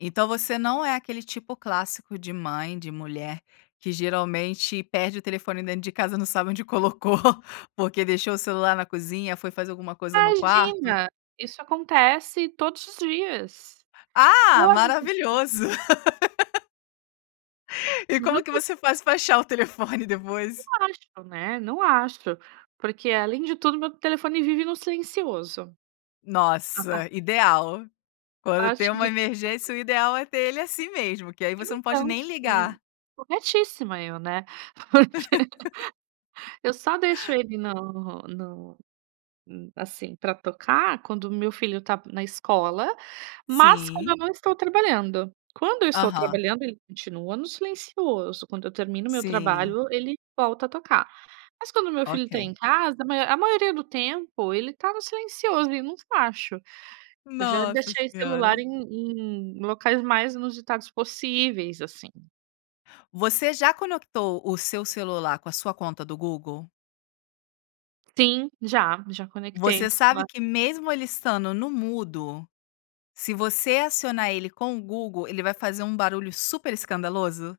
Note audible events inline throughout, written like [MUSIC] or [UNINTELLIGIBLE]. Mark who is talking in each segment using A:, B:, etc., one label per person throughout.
A: Então você não é aquele tipo clássico de mãe, de mulher, que geralmente perde o telefone dentro de casa e não sabe onde colocou, porque deixou o celular na cozinha, foi fazer alguma coisa no quarto.
B: Imagina! Isso acontece todos os dias.
A: Ah!
B: Todos os di
A: Maravilhoso! [LAUGHS] E como que
B: Justamente.
A: você faz pra achar o telefone
B: Não
A: depois?
B: acho, né, não acho. Porque além de tudo meu telefone vive no silencioso. A par
A: Nossa, ideal. Quando tem
B: Parte
A: uma
B: do [UNINTELLIGIBLE]
A: emergência o ideal é ter ele assim mesmo, que aí você não pode
B: Então,
A: nem
B: sim.
A: ligar.
B: Corretíssima eu, né. Porque eu só deixo
A: [LAUGHS]
B: ele no no hum, assim pra tocar, quando o meu filho tá na escola, mas quando
A: Sim.
B: eu não estou trabalhando. Quando eu estou
A: Aham.
B: trabalhando ele continua no silencioso, quando eu termino o meu
A: Sim.
B: trabalho ele volta a tocar. Mas quando o meu filho tá
A: Ok.
B: em casa, a maior a maioria do tempo, ele tá no silencioso, ele não f acho. Eu já
A: Nossa
B: deixei o celular
A: Senhora.
B: em em locais mais inusitados possíveis, assim.
A: Você já conectou o seu celular com a sua conta do Google?
B: Sim, já. Já conectei o
A: Você sabe
B: celular.
A: que mesmo ele estando no mudo, se você acionar ele com o Google, ele vai fazer um barulho super escandaloso?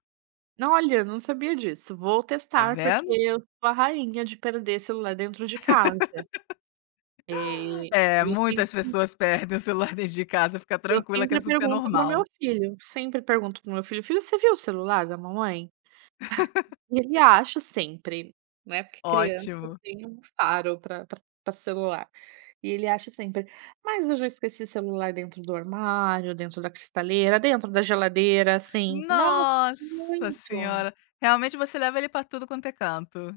B: N olha, eu não sabia disso, vou
A: Tá
B: testar, porque
A: vendo?
B: eu sou a rainha de perder celular dentro de casa.
A: [LAUGHS]
B: E
A: É,
B: eu
A: muitas
B: sempre
A: pessoas perdem o celular dentro de casa, fica
B: Eu
A: tranquila que é
B: sempre
A: super
B: pergunto para o meu
A: normal.
B: filho. Sempre pergunto para o meu filho: "Filho, você viu o celular da mamãe?" Ah,
A: [LAUGHS]
B: e ele acha sempre, né, porque criança
A: Ótimo.
B: tem um faro pra pra pra celular, e ele acha sempre. Mas eu já esqueci celular dentro do armário, dentro da cristaleira, dentro da geladeira. Sim, nossa,
A: Nossa
B: muito.
A: Senhora! Realmente você leva ele pra tudo quanto é canto.